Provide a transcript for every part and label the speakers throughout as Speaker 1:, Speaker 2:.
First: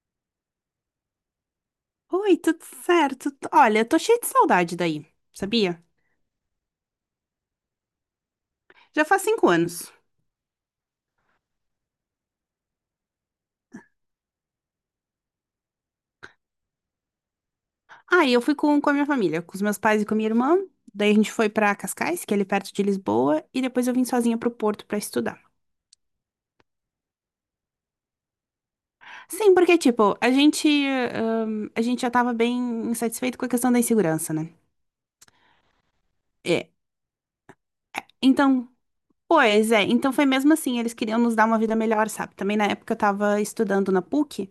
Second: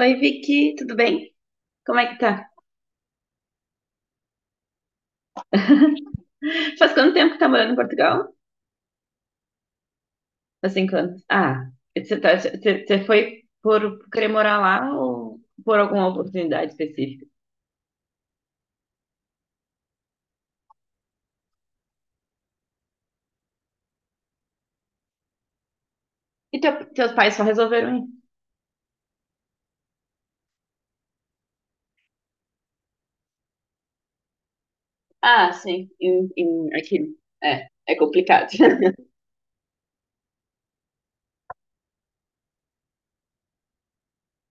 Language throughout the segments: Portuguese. Speaker 1: Oi, Vicky, tudo bem? Como é que
Speaker 2: Oi,
Speaker 1: tá?
Speaker 2: tudo certo? Olha, tô cheia de saudade daí, sabia?
Speaker 1: Faz quanto tempo que tá morando em Portugal?
Speaker 2: Já faz 5 anos.
Speaker 1: Faz 5 anos. Você você foi por querer morar lá ou por alguma oportunidade específica?
Speaker 2: Aí eu fui com a minha família, com os meus pais e com a minha irmã. Daí a gente foi pra Cascais, que é ali perto de Lisboa, e depois eu vim sozinha pro Porto pra estudar.
Speaker 1: E teus pais só resolveram ir?
Speaker 2: Sim, porque, tipo, a gente já tava bem insatisfeito com a questão da insegurança, né? É.
Speaker 1: Aqui é complicado.
Speaker 2: Então, pois é, então foi mesmo assim, eles queriam nos dar uma vida melhor, sabe? Também na época eu tava estudando na PUC.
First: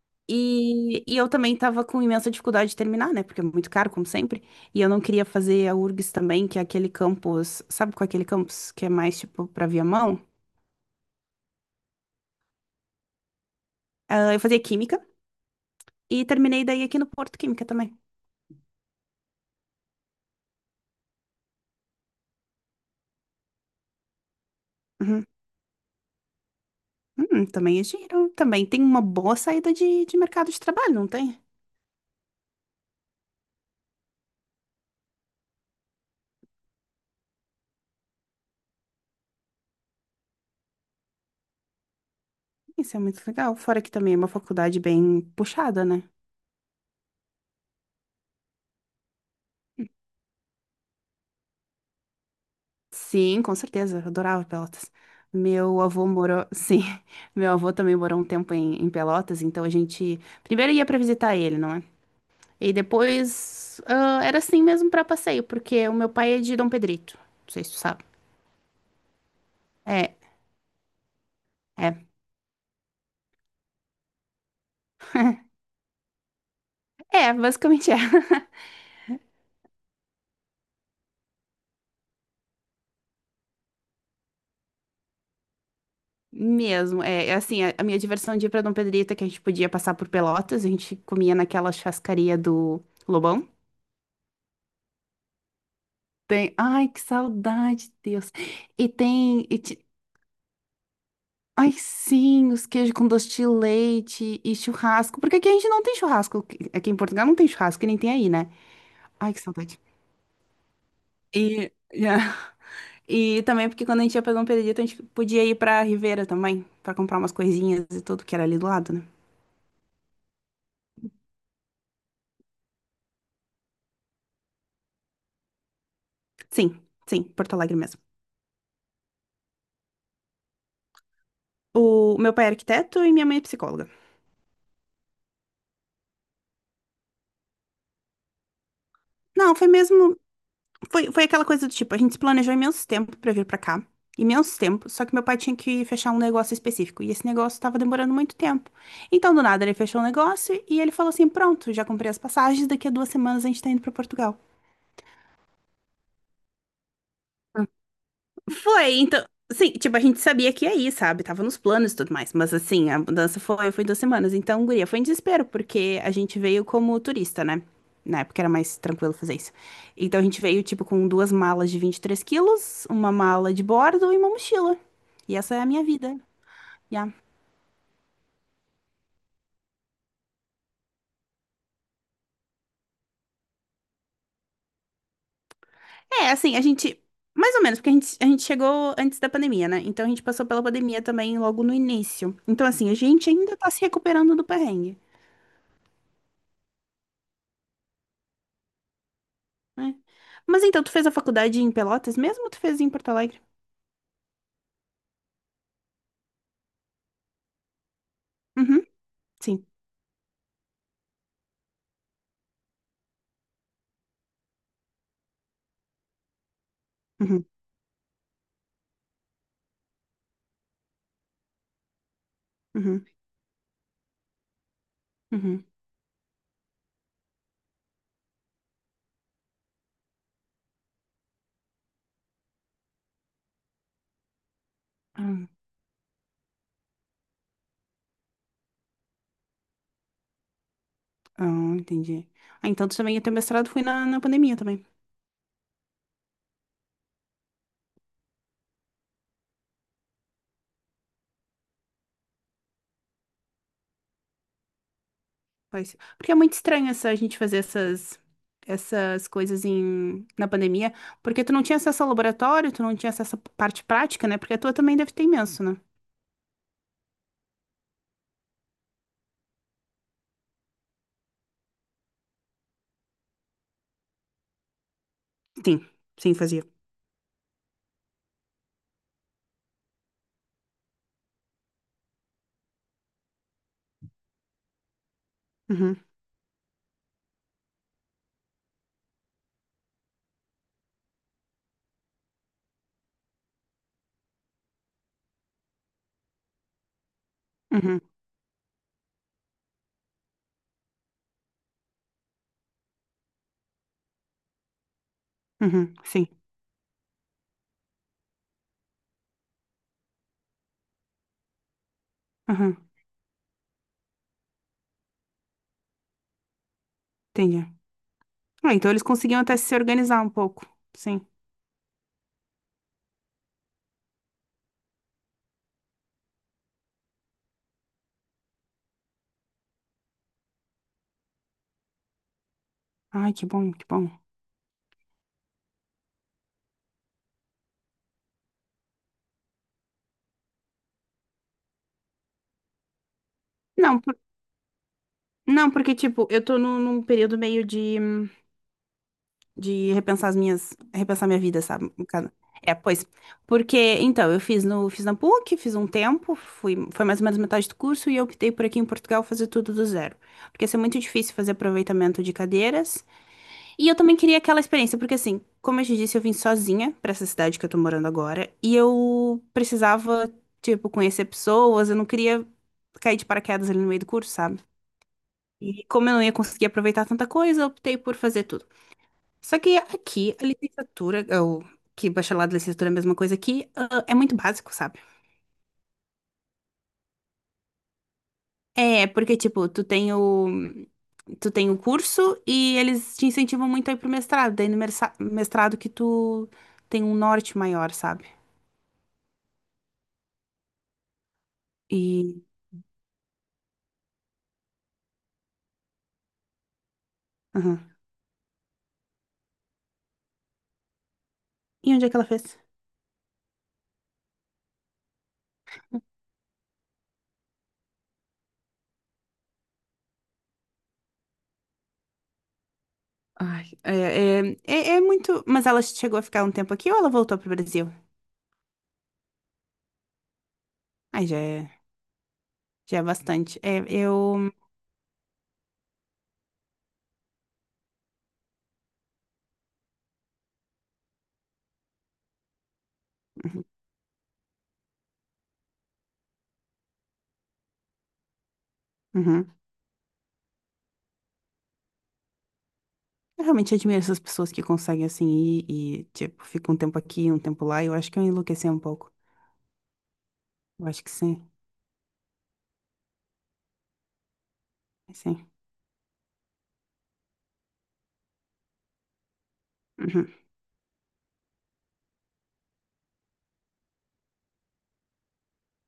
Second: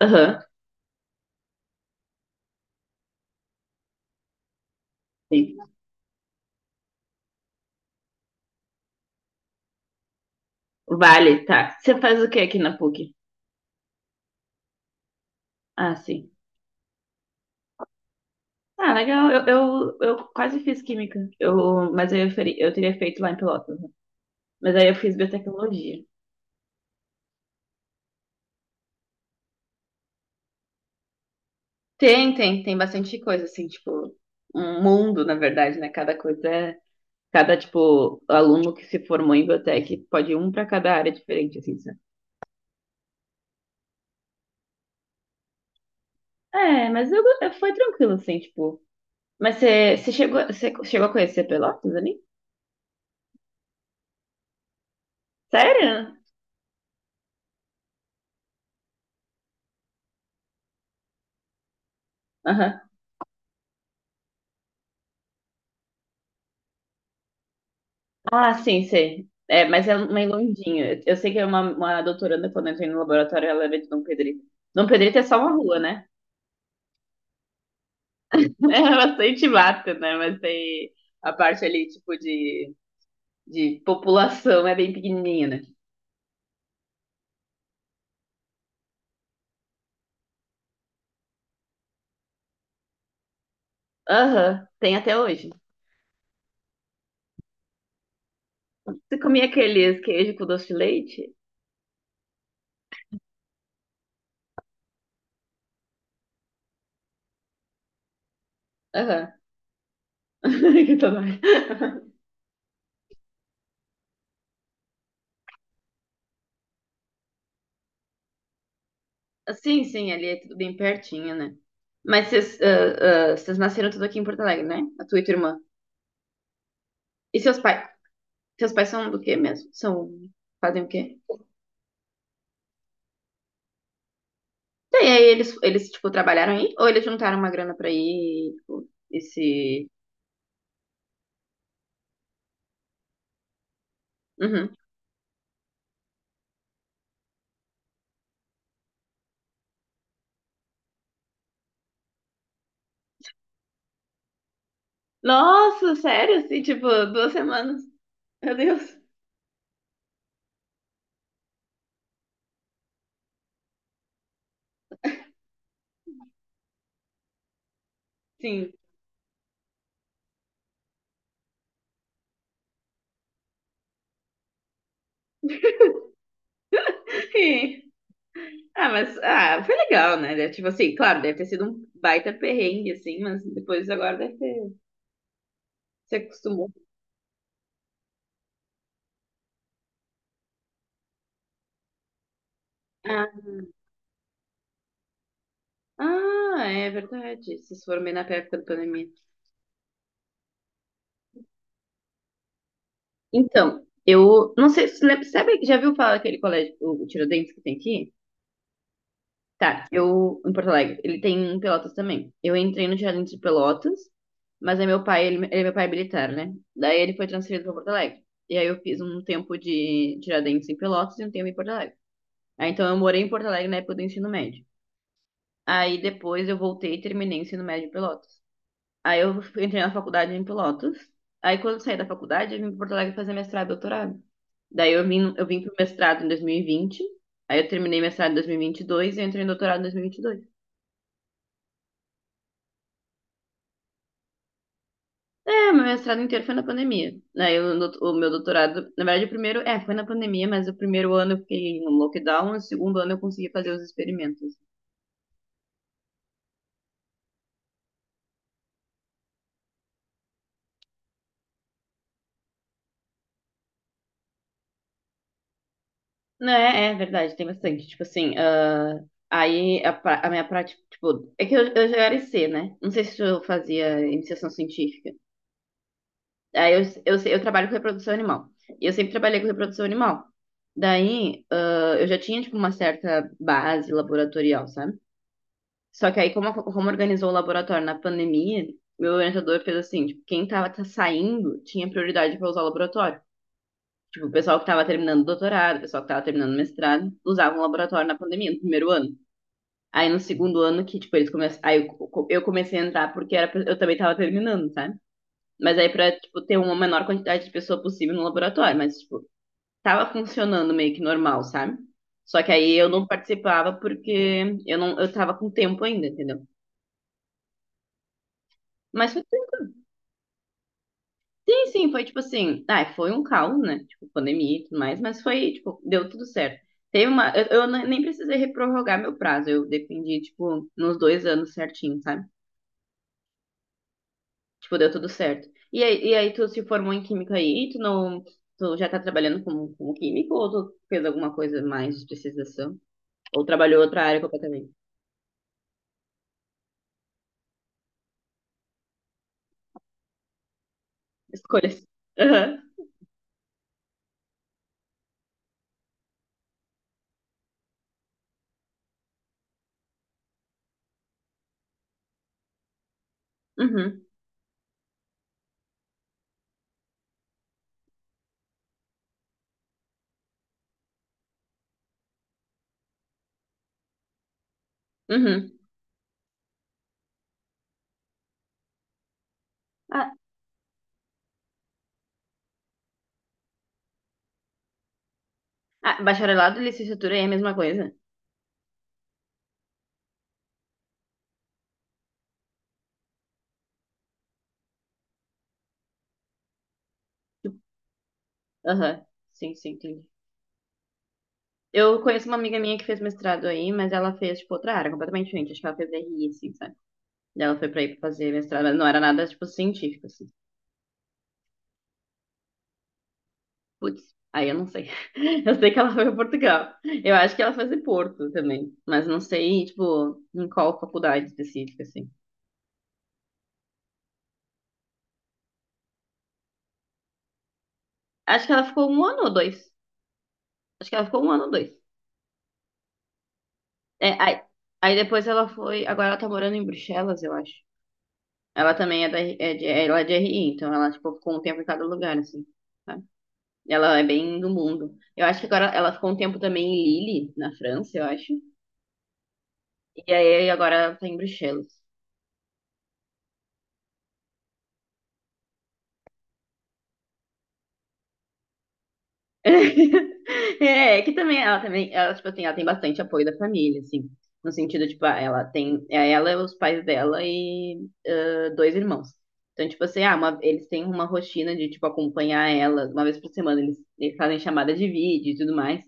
Speaker 1: Aham,
Speaker 2: E eu também estava com imensa dificuldade de terminar, né? Porque é muito caro, como sempre. E eu não queria
Speaker 1: sim.
Speaker 2: fazer a URGS também, que é aquele campus, sabe qual é aquele campus que é mais tipo para Viamão? Mão
Speaker 1: Vale, tá. Você faz o que aqui na PUC?
Speaker 2: Ah, eu fazia Química
Speaker 1: Ah,
Speaker 2: e
Speaker 1: sim.
Speaker 2: terminei daí aqui no Porto Química também.
Speaker 1: Ah, legal. Eu quase fiz química. Eu, mas eu, feri- Eu teria feito lá em Pelotas, né? Mas aí eu fiz
Speaker 2: Uhum.
Speaker 1: biotecnologia.
Speaker 2: Também é giro, também tem uma boa saída de mercado de trabalho, não tem?
Speaker 1: Tem bastante coisa, assim, tipo, um mundo, na verdade, né? Cada coisa é. Cada, tipo, aluno que se formou em biotech pode ir um para cada área diferente, assim, sabe?
Speaker 2: Isso é muito legal. Fora que também é uma faculdade bem puxada, né?
Speaker 1: Foi tranquilo, assim, tipo. Mas você chegou a conhecer Pelotas ali?
Speaker 2: Sim, com certeza, eu adorava Pelotas. Meu avô
Speaker 1: Sério?
Speaker 2: morou, sim, meu avô também morou um tempo em Pelotas, então a gente primeiro ia para visitar ele, não é? E
Speaker 1: Aham.
Speaker 2: depois ah, era assim mesmo para passeio, porque o meu pai é de Dom Pedrito, não sei se tu sabe.
Speaker 1: Ah, sim, sei. É, mas é
Speaker 2: É,
Speaker 1: meio longinho. Eu sei que é uma
Speaker 2: é,
Speaker 1: doutoranda, quando eu entrei no laboratório, ela era de Dom Pedrito. Dom Pedrito é só uma rua, né?
Speaker 2: é, basicamente é.
Speaker 1: É bastante mata, né? Mas tem a parte ali, tipo, de. De população é bem pequenininha, né?
Speaker 2: Mesmo, é assim, a minha diversão de ir para Dom Pedrito é que a gente podia passar por Pelotas, a gente comia naquela churrascaria do Lobão.
Speaker 1: Aham, tem até hoje.
Speaker 2: Tem, ai, que saudade, Deus. E
Speaker 1: Você comia
Speaker 2: tem.
Speaker 1: aqueles queijo com doce de leite?
Speaker 2: Ai, sim, os queijos com doce de leite e churrasco. Porque aqui a gente não tem churrasco. Aqui em Portugal não tem churrasco, que nem tem aí, né?
Speaker 1: Aham.
Speaker 2: Ai, que saudade.
Speaker 1: Que tá.
Speaker 2: E, e também porque quando a gente ia pra um Pedrito, a gente podia ir pra Ribeira também, pra comprar umas coisinhas e tudo que era ali do lado, né?
Speaker 1: Sim, sim, ali é tudo bem pertinho, né? Mas vocês, vocês nasceram tudo aqui em Porto Alegre, né? A tua e tua irmã.
Speaker 2: Sim, sim,
Speaker 1: E
Speaker 2: Porto
Speaker 1: seus
Speaker 2: Alegre
Speaker 1: pais?
Speaker 2: mesmo.
Speaker 1: Seus pais são do quê mesmo? São, fazem o quê?
Speaker 2: O meu pai é arquiteto e minha mãe é psicóloga.
Speaker 1: E aí tipo, trabalharam aí? Ou eles juntaram uma grana pra ir, tipo,
Speaker 2: Não, foi
Speaker 1: esse...
Speaker 2: mesmo. Foi aquela coisa do tipo, a gente se planejou imenso tempo pra vir pra cá. Imenso
Speaker 1: Uhum.
Speaker 2: tempo. Só que meu pai tinha que fechar um negócio específico. E esse negócio tava demorando muito tempo. Então, do nada, ele fechou o negócio e ele falou assim: Pronto, já comprei as passagens. Daqui a 2 semanas a gente tá indo pra Portugal.
Speaker 1: Nossa, sério? Assim, tipo, duas semanas. Meu Deus.
Speaker 2: Foi, então. Sim, tipo, a gente sabia que ia ir, sabe? Tava nos planos e tudo mais. Mas assim, a mudança foi 2 semanas. Então, guria, foi em desespero, porque a gente veio como turista, né? Na época era
Speaker 1: Sim.
Speaker 2: mais tranquilo fazer isso. Então a gente veio, tipo, com duas malas de 23 quilos, uma mala de bordo e uma mochila. E essa é a minha vida. Já
Speaker 1: Sim. Ah, mas foi legal, né? Tipo assim, claro, deve ter sido um baita perrengue, assim, mas depois agora deve ter se
Speaker 2: É, assim, a
Speaker 1: acostumou.
Speaker 2: gente. Mais ou menos, porque a gente chegou antes da pandemia, né? Então a gente passou pela pandemia também logo no início. Então, assim, a
Speaker 1: Ah,
Speaker 2: gente ainda tá se recuperando do perrengue.
Speaker 1: É verdade. Vocês foram bem na época da pandemia.
Speaker 2: É. Mas então, tu fez a faculdade em Pelotas mesmo ou tu fez em Porto Alegre?
Speaker 1: Então, eu não sei se você lembra, sabe, já viu falar aquele colégio, o Tiradentes que tem aqui?
Speaker 2: Uhum, sim.
Speaker 1: Tá, eu, em Porto Alegre, ele tem em Pelotas também. Eu entrei no Tiradentes de Pelotas, mas é meu pai, meu pai é militar, né? Daí ele foi
Speaker 2: Uhum,
Speaker 1: transferido para Porto Alegre. E aí eu fiz um tempo de Tiradentes em Pelotas e um tempo em Porto Alegre. Aí, então, eu
Speaker 2: uhum,
Speaker 1: morei em Porto Alegre na época do ensino médio.
Speaker 2: uhum.
Speaker 1: Aí, depois, eu voltei e terminei o ensino médio em Pelotas. Aí, eu entrei na faculdade em Pelotas. Aí, quando eu saí da faculdade, eu vim para Porto Alegre fazer mestrado e doutorado. Daí, eu
Speaker 2: Ah,
Speaker 1: vim para o mestrado em 2020. Aí, eu terminei mestrado em 2022 e vinte e dois e eu entrei em doutorado em 2022.
Speaker 2: ah, entendi. Ah, então tu também, o teu mestrado foi na pandemia também.
Speaker 1: É, meu mestrado inteiro foi na pandemia. O meu doutorado, na verdade, o primeiro, foi na pandemia, mas o primeiro ano eu fiquei no lockdown, o segundo ano eu consegui fazer os experimentos.
Speaker 2: Pois Porque é muito estranho essa, a gente fazer essas coisas na pandemia, porque tu não tinha acesso ao laboratório, tu não tinha acesso à parte prática, né? Porque a tua também deve ter imenso, né?
Speaker 1: Né, é verdade, tem bastante. Tipo assim, a minha prática, tipo, é que eu, já era IC, né? Não sei se eu fazia iniciação científica.
Speaker 2: Sim, sim, fazia.
Speaker 1: Aí eu, sei- Eu trabalho com reprodução animal. E eu sempre trabalhei com reprodução animal. Daí, eu já tinha, tipo, uma certa base laboratorial, sabe?
Speaker 2: Uhum,
Speaker 1: Só que aí, como organizou o laboratório na pandemia, meu orientador fez assim, tipo, quem tava tá saindo tinha prioridade para usar o laboratório. Tipo, o pessoal que estava terminando doutorado, o pessoal que estava terminando mestrado, usava um
Speaker 2: uhum,
Speaker 1: laboratório na pandemia, no primeiro ano. Aí no segundo ano que, tipo, eles começaram. Eu comecei a entrar porque era... eu também estava terminando, sabe? Mas aí
Speaker 2: uhum,
Speaker 1: pra,
Speaker 2: sim.
Speaker 1: tipo, ter uma menor quantidade de pessoa possível no laboratório. Mas, tipo, tava funcionando meio que normal, sabe? Só que aí
Speaker 2: Uhum,
Speaker 1: eu não participava porque eu não, eu tava com tempo ainda, entendeu?
Speaker 2: entendi. Ah, então eles
Speaker 1: Mas foi.
Speaker 2: conseguiam até se organizar um pouco. Sim.
Speaker 1: Sim, sim, foi tipo assim, ah, foi um caos, né? Tipo, pandemia e tudo mais, mas foi, tipo, deu tudo certo. Teve uma, eu ne- Nem precisei reprorrogar meu prazo, eu dependi, tipo, nos 2 anos certinho, sabe?
Speaker 2: Ai, que bom, que bom.
Speaker 1: Tipo, deu tudo certo. E aí tu se formou em química aí, tu não, tu já tá trabalhando como, como químico ou tu fez alguma coisa mais de especialização? Ou trabalhou
Speaker 2: Não,
Speaker 1: outra
Speaker 2: por-
Speaker 1: área completamente?
Speaker 2: não, porque, tipo, eu tô num período meio de repensar repensar minha vida,
Speaker 1: Escolhas.
Speaker 2: sabe? Um bocado. É, pois, porque, então, eu fiz no, fiz na PUC, fiz um tempo, fui, foi mais ou menos metade do curso e eu optei por aqui em Portugal fazer tudo do zero, porque ia ser muito difícil fazer aproveitamento de cadeiras,
Speaker 1: Aham,
Speaker 2: e eu também queria aquela experiência, porque assim, como eu te disse, eu vim sozinha pra essa cidade que eu tô morando agora, e eu precisava, tipo, conhecer pessoas, eu não queria cair de paraquedas ali no meio do curso, sabe?
Speaker 1: uhum.
Speaker 2: E como eu não ia conseguir aproveitar tanta coisa, eu optei por fazer tudo. Só que
Speaker 1: Ah,
Speaker 2: aqui, a licenciatura, ou que bacharelado e licenciatura é a mesma coisa aqui, ah, é muito básico, sabe?
Speaker 1: Bacharelado e licenciatura aí é a mesma coisa?
Speaker 2: É, porque, tipo, tu tem o curso e eles te incentivam muito a ir pro mestrado. Daí no mestrado que tu tem um norte maior, sabe?
Speaker 1: Aham. Sim, sim, entendi. Eu conheço uma
Speaker 2: E,
Speaker 1: amiga minha que fez mestrado aí, mas ela fez, tipo, outra área completamente diferente. Acho que ela fez RI, assim, sabe? E ela foi pra
Speaker 2: aham.
Speaker 1: ir pra fazer mestrado, mas não era nada, tipo, científico, assim.
Speaker 2: E onde é que ela fez?
Speaker 1: Putz, aí eu não sei. Eu sei que ela foi pra Portugal. Eu acho que ela fez em Porto também, mas não sei, tipo, em qual faculdade específica, assim.
Speaker 2: Ai, é, é, é, é muito. Mas ela chegou a ficar um tempo aqui ou ela voltou pro Brasil?
Speaker 1: Acho que ela ficou um ano ou dois. Acho que ela ficou
Speaker 2: Ai,
Speaker 1: um ano ou dois.
Speaker 2: já é bastante. É,
Speaker 1: É, aí,
Speaker 2: eu.
Speaker 1: Aí depois ela foi. Agora ela tá morando em Bruxelas, eu acho. Ela também é, ela é de RI, então ela, tipo, ficou um tempo em cada lugar, assim, sabe? Ela é bem do mundo. Eu acho que agora ela ficou um tempo também em Lille, na França, eu acho.
Speaker 2: Uhum.
Speaker 1: E aí agora ela tá em Bruxelas.
Speaker 2: Eu realmente admiro essas pessoas que conseguem assim ir e, tipo, fica um tempo aqui, um tempo lá. Eu acho que eu enlouqueci um pouco. Eu
Speaker 1: É,
Speaker 2: acho que
Speaker 1: que também
Speaker 2: sim,
Speaker 1: tipo assim, ela tem bastante apoio da família, assim. No sentido, tipo, ela
Speaker 2: sim.
Speaker 1: tem, ela, os pais dela e dois irmãos. Então, tipo assim,
Speaker 2: Uhum.
Speaker 1: eles têm uma rotina de, tipo, acompanhar ela. Uma vez por semana eles fazem chamada de vídeo e tudo mais.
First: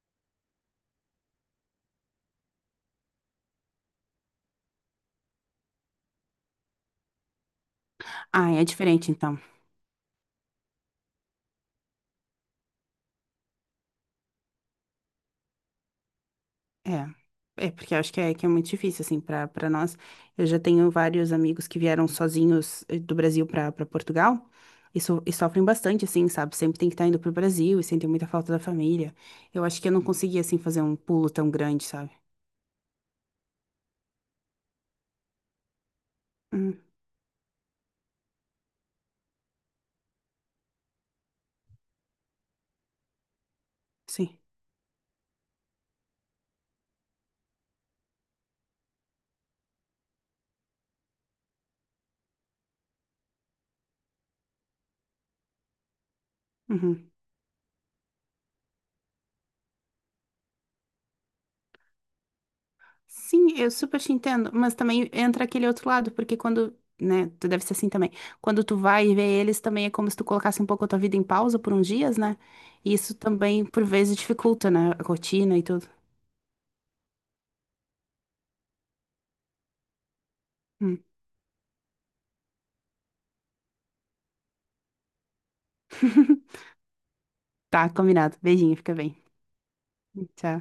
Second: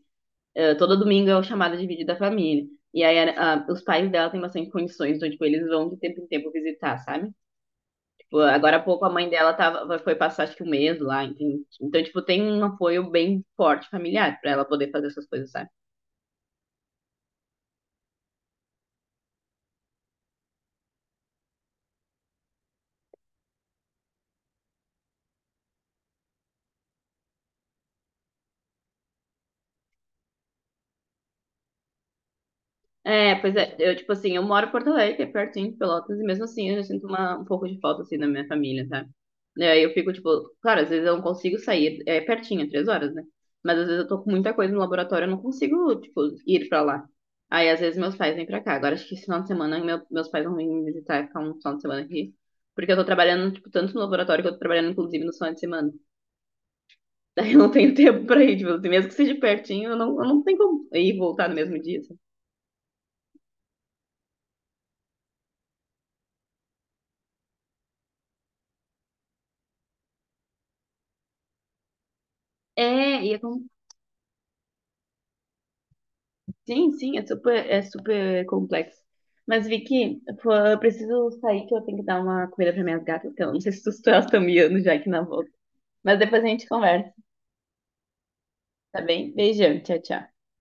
Speaker 1: Todo domingo é o chamado de vídeo da família. Os pais dela têm bastante condições, então, tipo, eles vão de tempo em tempo visitar, sabe? Tipo,
Speaker 2: Ah, é
Speaker 1: agora há pouco a
Speaker 2: diferente
Speaker 1: mãe
Speaker 2: então.
Speaker 1: dela tava, foi passar, acho que um mês lá, entende? Então, tipo, tem um apoio bem forte familiar pra ela poder fazer essas coisas, sabe?
Speaker 2: É. É, porque eu acho que é muito difícil, assim, para nós. Eu já tenho vários amigos que vieram sozinhos do Brasil para Portugal e, e sofrem bastante, assim, sabe? Sempre tem que estar indo pro Brasil e sentem muita falta da família. Eu acho que eu não conseguia assim, fazer um pulo tão grande, sabe?
Speaker 1: É, pois é, eu, tipo assim, eu moro em Porto Alegre, que é pertinho de Pelotas, e mesmo assim eu
Speaker 2: Uhum.
Speaker 1: já sinto um pouco de falta, assim, da minha família, sabe? E aí eu fico, tipo, claro, às vezes eu não consigo sair, é pertinho, é 3 horas, né? Mas às vezes eu tô com
Speaker 2: Sim.
Speaker 1: muita coisa no laboratório, eu não consigo, tipo, ir pra lá. Aí às vezes meus pais vêm pra cá. Agora acho que esse final de semana meus pais vão vir me visitar e ficar um final de semana aqui. Porque eu tô trabalhando, tipo, tanto no laboratório que eu tô trabalhando, inclusive, no final de semana.
Speaker 2: Uhum.
Speaker 1: Daí eu não tenho tempo pra ir, tipo, assim, mesmo que seja pertinho, eu não tenho como ir e voltar no mesmo dia, sabe?
Speaker 2: Sim, eu super te entendo, mas também entra aquele outro lado, porque quando, né, tu deve ser assim também, quando tu vai ver eles, também é como se tu colocasse um pouco a tua vida em pausa por uns dias, né? E isso
Speaker 1: É, e é.
Speaker 2: também, por vezes, dificulta, né, a rotina e tudo.
Speaker 1: Sim, sim, é super complexo. Mas, Vicky, pô, eu
Speaker 2: Hum.
Speaker 1: preciso sair que eu tenho que dar uma comida para minhas gatas, que eu não sei se elas estão miando já aqui na volta. Mas depois a gente conversa,
Speaker 2: Tá, combinado. Beijinho, fica
Speaker 1: tá
Speaker 2: bem.
Speaker 1: bem? Beijão, tchau, tchau.
Speaker 2: Tchau.